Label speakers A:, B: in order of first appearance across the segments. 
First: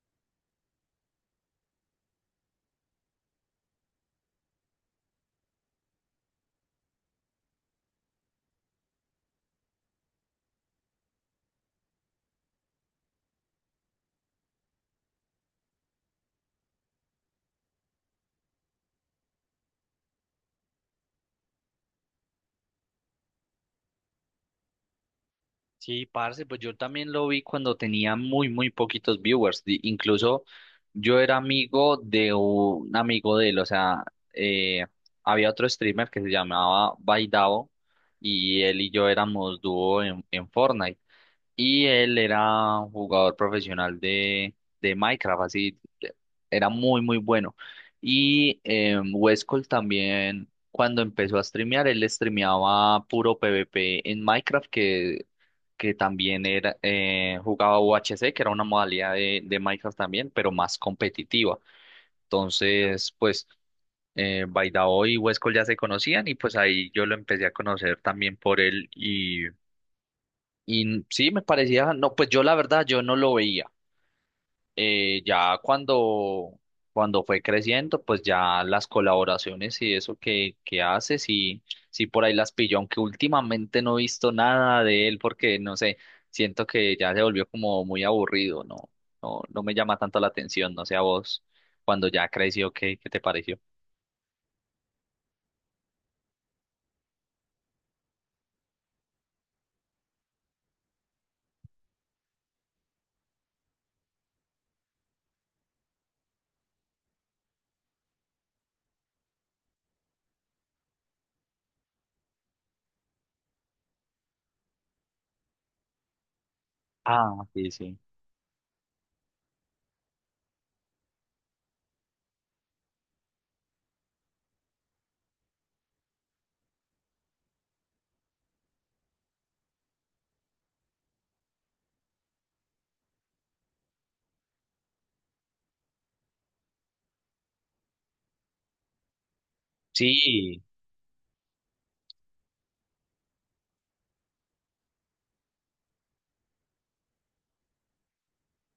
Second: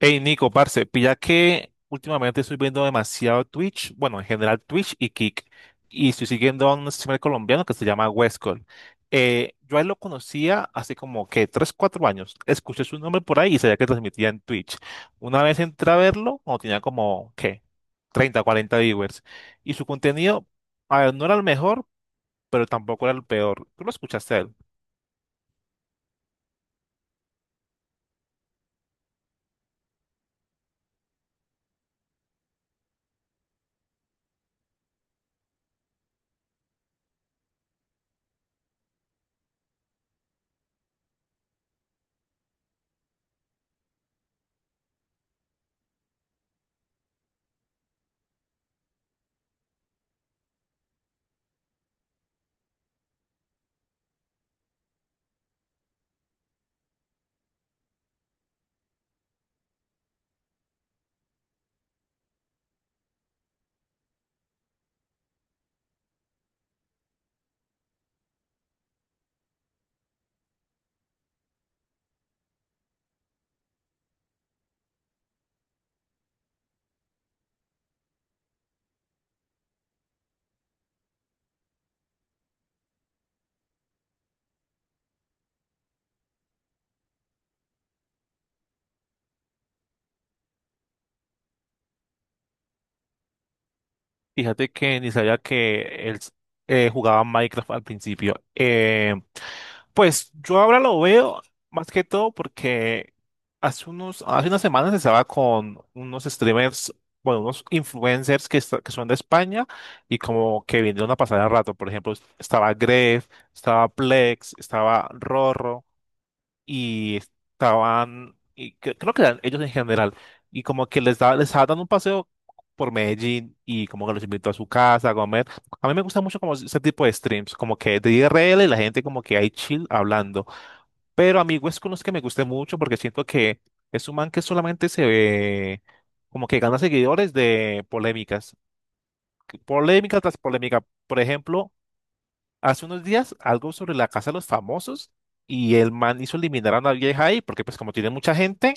A: Hey Nico, parce, pilla que últimamente estoy viendo demasiado Twitch, bueno, en general Twitch y Kick, y estoy siguiendo a un streamer colombiano que se llama Westcol. Yo a él lo conocía hace como que 3 4 años. Escuché su nombre por ahí y sabía que transmitía en Twitch. Una vez entré a verlo, cuando tenía como, ¿qué? 30, 40 viewers. Y su contenido, a ver, no era el mejor, pero tampoco era el peor. Tú lo escuchaste a él.
B: Sí, parce, pues yo también lo vi cuando tenía muy poquitos viewers. Incluso yo era amigo de un amigo de él, o sea, eh, había otro streamer que se llamaba Baidavo y él y yo éramos dúo en Fortnite. Y él era un jugador profesional de Minecraft, era muy bueno. Y Westcol también, cuando empezó a streamear, él streameaba puro PvP en Minecraft, que también era, jugaba UHC, que era una modalidad de Minecraft también, pero más competitiva. Entonces, pues, Baidao y Westcol ya se conocían y pues ahí yo lo empecé a conocer también por él y sí, me parecía, no, pues yo la verdad, yo no lo veía. Eh, ya cuando, Cuando fue creciendo, pues ya las colaboraciones y eso que hace, sí, sí por ahí las pilló, aunque últimamente no he visto nada de él porque, no sé, siento que ya se volvió como muy aburrido, no, no me llama tanto la atención, no sé a vos, cuando ya creció, ¿ qué te pareció?
A: Fíjate que ni sabía que él jugaba Minecraft al principio. Pues yo ahora lo veo más que todo porque hace unas semanas estaba con unos streamers, bueno, unos influencers que son de España y como que vinieron a pasar el rato. Por ejemplo, estaba Gref, estaba Plex, estaba Rorro y
B: Ah, sí, sí.
A: creo que eran ellos en general, y como que les estaba dando un paseo por Medellín y como que los invitó a su casa a comer. A mí me gusta mucho como ese tipo de streams, como que de IRL y la gente como que hay chill hablando. Pero amigos con los que me guste mucho porque siento que es un man que solamente se ve como que gana seguidores de polémicas, polémica tras
B: Sí,
A: polémica. Por ejemplo, hace unos días algo sobre la casa de los famosos y el man hizo eliminar a una vieja ahí porque pues como tiene mucha gente,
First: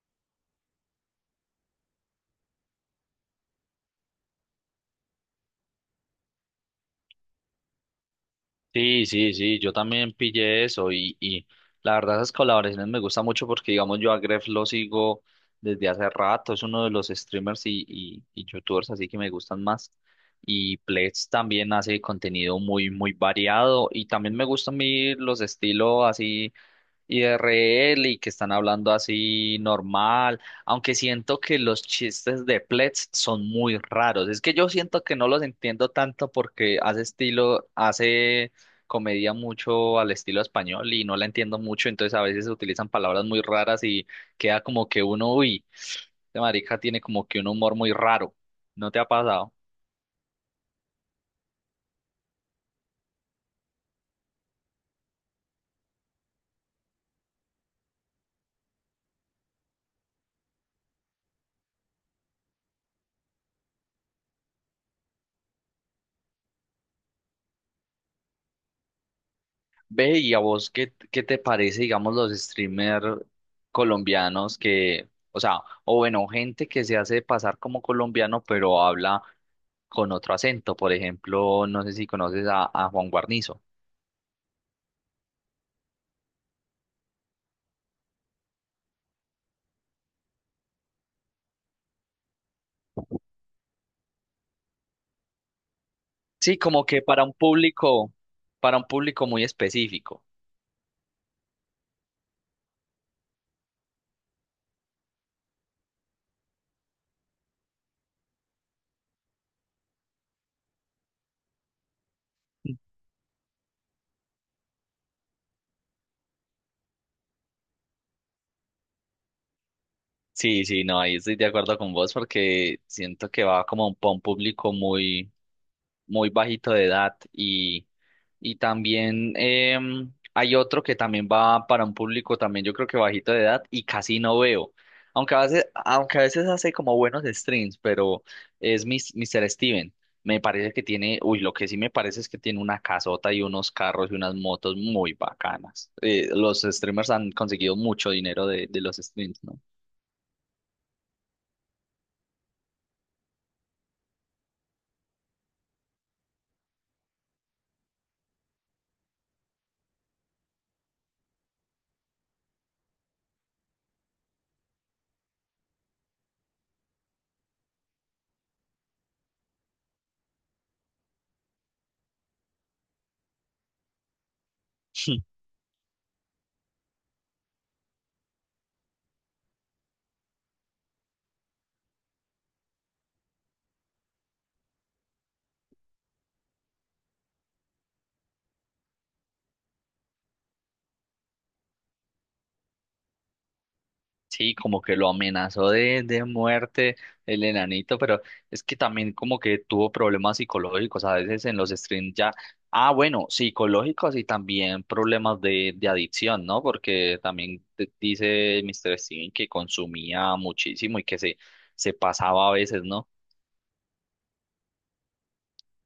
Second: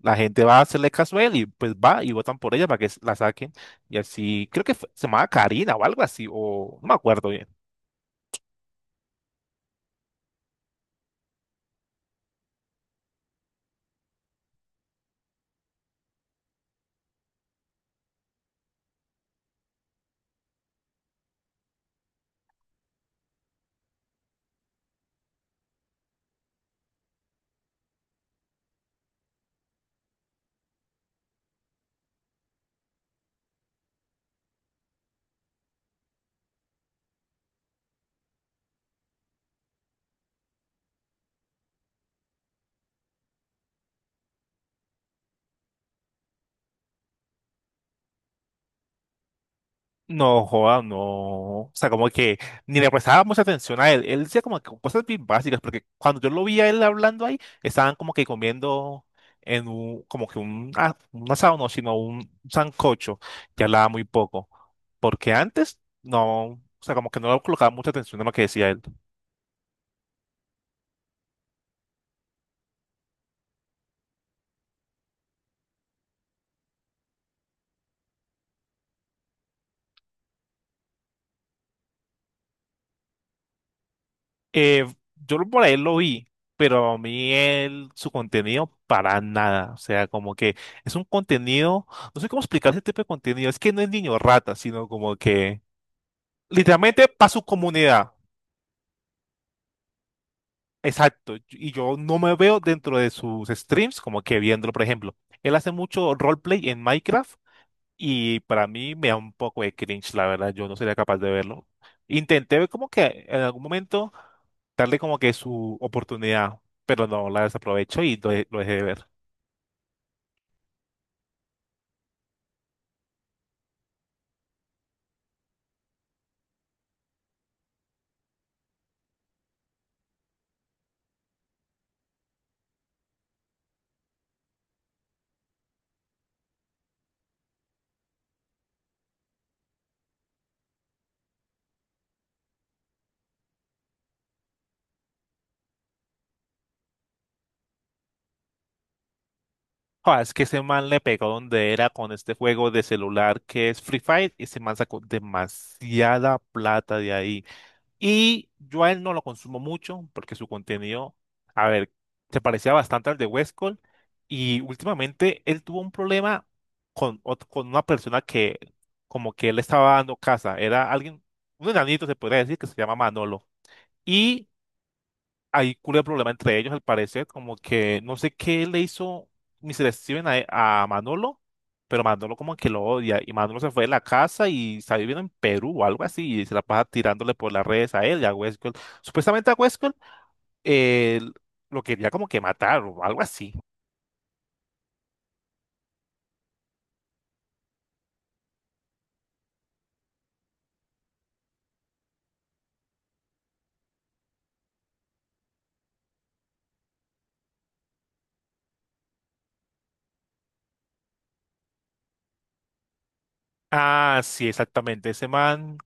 A: la gente va a hacerle caso a él y pues va y votan por ella para que la saquen. Y así, creo que se llamaba Karina o algo así, o no me acuerdo.
B: sí, sí, sí, yo también pillé eso y la verdad esas colaboraciones me gustan mucho porque digamos yo a Gref lo sigo desde hace rato, es uno de los streamers y youtubers así que me gustan más y Pledge también hace contenido muy variado y también me gustan a mí los estilos así IRL y que están hablando así normal, aunque siento que los chistes de Pletz son muy raros. Es que yo siento que no los entiendo tanto porque hace estilo, hace comedia mucho al estilo español y no la entiendo mucho, entonces a veces se utilizan palabras muy raras y queda como que uno, uy, este marica tiene como que un humor muy raro. ¿No te ha pasado?
A: No, joda, no. O sea, como que ni le prestaba mucha atención a él. Él decía como que cosas bien básicas, porque cuando yo lo vi a él hablando ahí, estaban como que comiendo en un, como que un, ah, un asado, no, sino un sancocho, que hablaba muy poco. Porque antes, no, o sea, como que no le colocaba mucha atención a lo que decía él.
B: Ve, y a vos, ¿ qué te parece, digamos, los streamers colombianos que, o sea, o bueno, gente que se hace pasar como colombiano, pero habla con otro acento? Por ejemplo, no sé si conoces a Juan Guarnizo.
A: Eh, por ahí lo vi, pero a mí su contenido para nada. O sea, como que es un contenido, no sé cómo explicar ese tipo de contenido. Es que no es niño rata, sino como que
B: Sí, como que
A: literalmente para su comunidad.
B: para un público muy específico.
A: Exacto. Y yo no me veo dentro de sus streams como que viéndolo, por ejemplo. Él hace mucho roleplay en Minecraft y para mí me da un poco de cringe, la verdad. Yo no sería capaz de verlo. Intenté ver como que en algún momento darle como que su oportunidad, pero no la desaprovecho y lo dejé de ver.
B: Sí, sí, no, ahí estoy de acuerdo con vos porque siento que va como para un público muy bajito de edad y también hay otro que también va para un público también yo creo que bajito de edad y casi no veo. Aunque a veces hace como buenos streams, pero Mr. Steven. Me parece que tiene, uy, lo que sí me parece es que tiene una casota y unos carros y unas motos muy bacanas. Los streamers han conseguido mucho dinero de los streams, ¿no?
A: Joder, es que ese man le pegó donde era con este juego de celular que es Free Fire y ese man sacó demasiada plata de ahí. Y yo a él no lo consumo mucho porque su contenido, a ver, se parecía bastante al de Westcol y últimamente él tuvo un problema con una persona que como que él estaba dando casa. Era alguien, un enanito se podría decir que se llama Manolo. Y hay culo de problema entre ellos, al parecer, como que no sé qué le hizo Mr. Steven a Manolo, pero Manolo como que lo odia. Y Manolo se fue de la casa y está viviendo en Perú o algo así, y se la pasa tirándole por las redes a él y a Westworld. Supuestamente a Westworld eh, lo quería como que matar o algo así.
B: Sí, como que lo amenazó de muerte el enanito, pero es que también como que tuvo problemas psicológicos a veces en los streams ya. Ah, bueno, psicológicos y también problemas de adicción, ¿no? Porque también dice Mr. Steven que consumía muchísimo y que se pasaba a veces, ¿no?
A: Ah, sí, exactamente. Ese man,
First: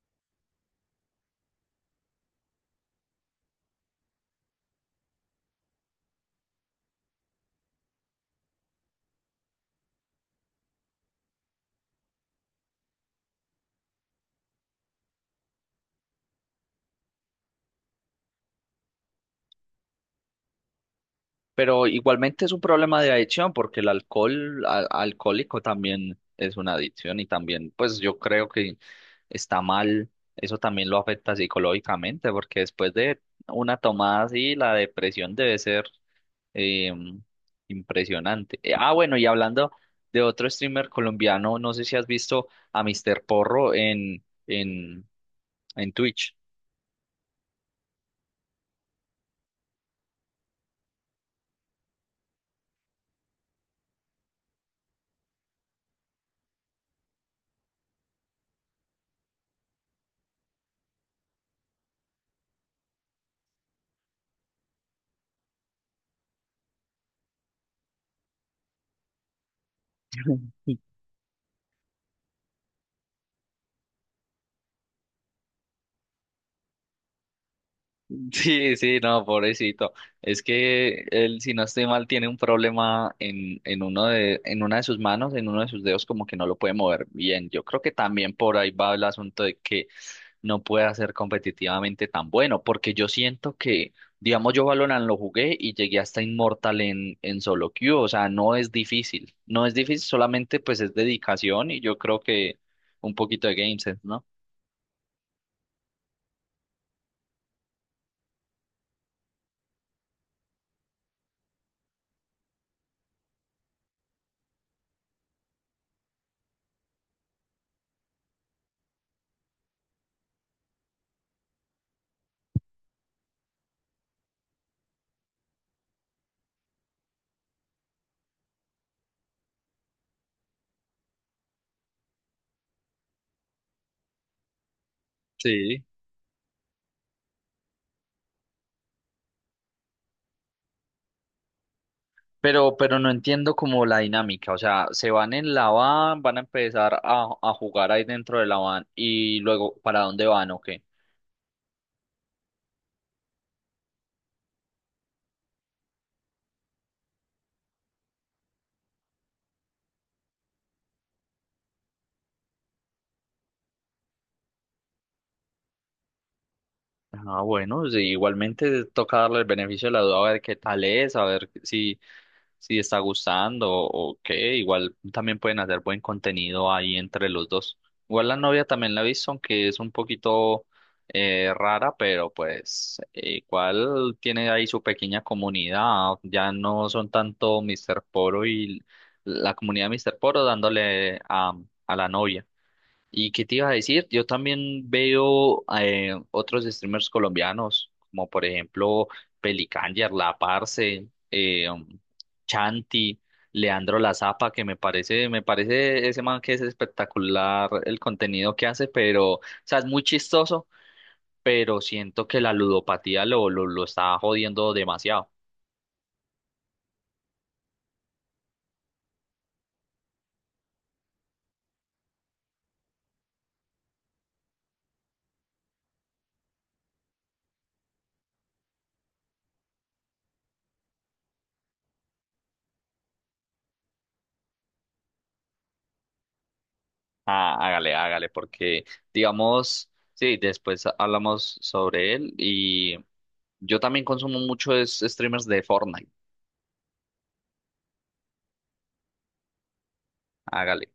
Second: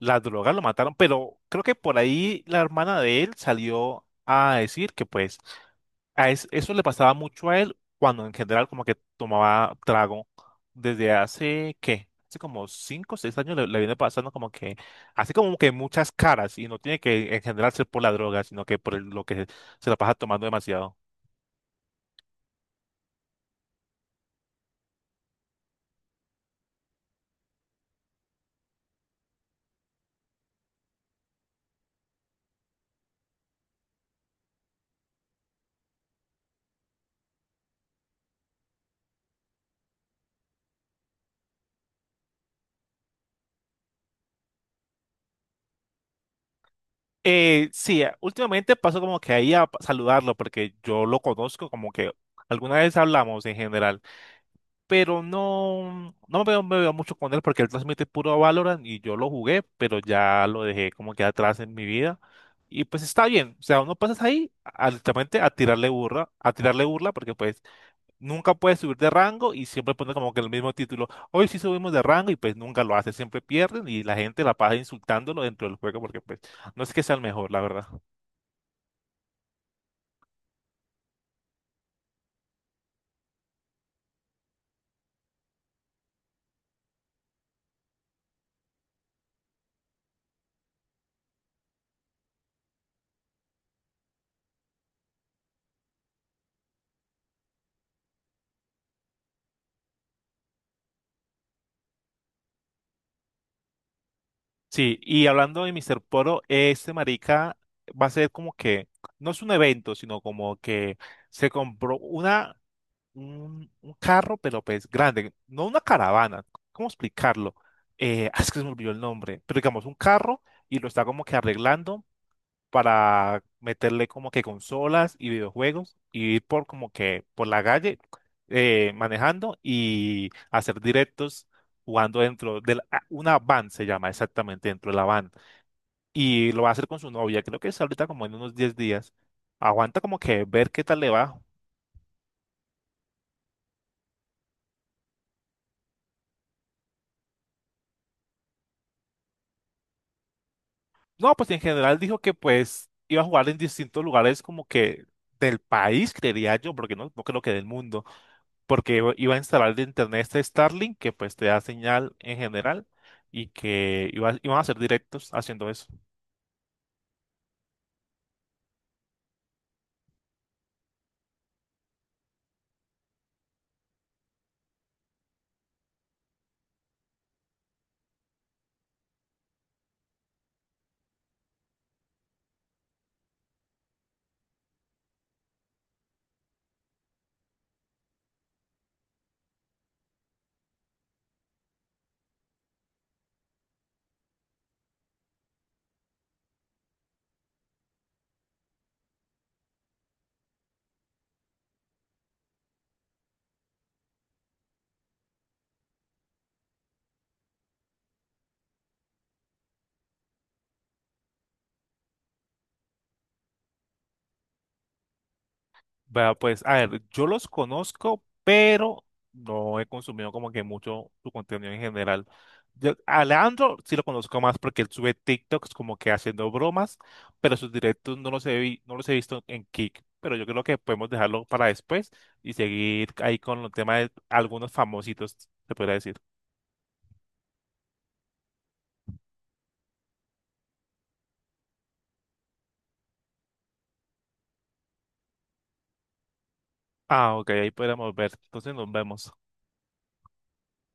A: las drogas lo mataron, pero creo que por ahí la hermana de él salió a decir que pues eso le pasaba mucho a él cuando en general como que tomaba trago desde hace, ¿qué? Hace como 5 o 6 años le viene pasando como que hace como que muchas caras y no tiene que en general ser por la droga, sino que lo que se la pasa tomando demasiado.
B: Pero igualmente es un problema de adicción porque el alcohol alcohólico también es una adicción y también pues yo creo que está mal, eso también lo afecta psicológicamente porque después de una tomada así la depresión debe ser eh, impresionante. Bueno, y hablando de otro streamer colombiano, no sé si has visto a Mr. Porro en Twitch.
A: Sí, últimamente paso como que ahí a saludarlo porque yo lo conozco como que alguna vez hablamos en general, pero no me veo, mucho con él porque él transmite puro Valorant y yo lo jugué, pero ya lo dejé como que atrás en mi vida. Y pues está bien, o sea, uno pasas ahí literalmente a tirarle burla porque pues nunca puedes subir de rango y siempre pone como que el mismo título, hoy sí subimos de rango y pues nunca lo hace, siempre pierden y la gente la pasa insultándolo dentro del juego porque pues no es que sea el mejor, la verdad.
B: Sí, sí, no, pobrecito. Es que él, si no estoy mal, tiene un problema en uno de, en una de sus manos, en uno de sus dedos, como que no lo puede mover bien. Yo creo que también por ahí va el asunto de que no pueda ser competitivamente tan bueno, porque yo siento que, digamos, yo Valorant lo jugué y llegué hasta Inmortal en solo queue, o sea, no es difícil, no es difícil, solamente pues es dedicación y yo creo que un poquito de game sense, ¿no?
A: Sí, y hablando de Mr. Poro, este marica va a ser como que, no es un evento, sino como que se compró un carro, pero pues grande, no una caravana, ¿cómo explicarlo? Es que se me olvidó el nombre, pero digamos un carro y lo está como que arreglando para meterle como que consolas y videojuegos y ir por como que por la calle manejando y hacer directos jugando dentro de una van, se llama exactamente, dentro de la van
B: Sí.
A: y lo va a hacer con su novia. Creo que es ahorita como en unos 10 días. Aguanta como que ver qué tal le va.
B: Pero no entiendo como la dinámica, o sea, se van en la van, van a empezar a jugar ahí dentro de la van y luego, ¿para dónde van o
A: No, pues en general dijo que pues iba a jugar en distintos lugares como que del país, creería yo, porque no creo que del mundo, porque iba a instalar de internet este Starlink que pues te da señal en general y que iba, iban a hacer directos haciendo eso.
B: Ah, bueno, sí, igualmente toca darle el beneficio de la duda a ver qué tal es, a ver si, si está gustando o qué. Igual también pueden hacer buen contenido ahí entre los dos. Igual la novia también la he visto, aunque es un poquito rara, pero pues igual tiene ahí su pequeña comunidad. Ya no son tanto Mr. Poro y la comunidad de Mr. Poro dándole a la novia. ¿Y qué te iba a decir? Yo también veo otros streamers colombianos, como por ejemplo Pelicanger, La Parce, Chanti, Leandro La Zapa, que me parece ese man que es espectacular el contenido que hace, pero, o sea, es muy chistoso, pero siento que la ludopatía lo está jodiendo demasiado.
A: Vea, pues, a ver, yo los conozco, pero no he consumido como que mucho su contenido en general. A Leandro sí lo conozco más porque él sube TikToks como que haciendo bromas, pero sus directos no los he visto en Kick. Pero yo creo que podemos dejarlo para después y seguir ahí con el tema de algunos famositos, se podría decir.
B: Ah, hágale, hágale, porque digamos, sí, después hablamos sobre él y yo también consumo muchos streamers de Fortnite.
A: Ah, ok, ahí podemos ver. Entonces nos vemos.
B: Hágale.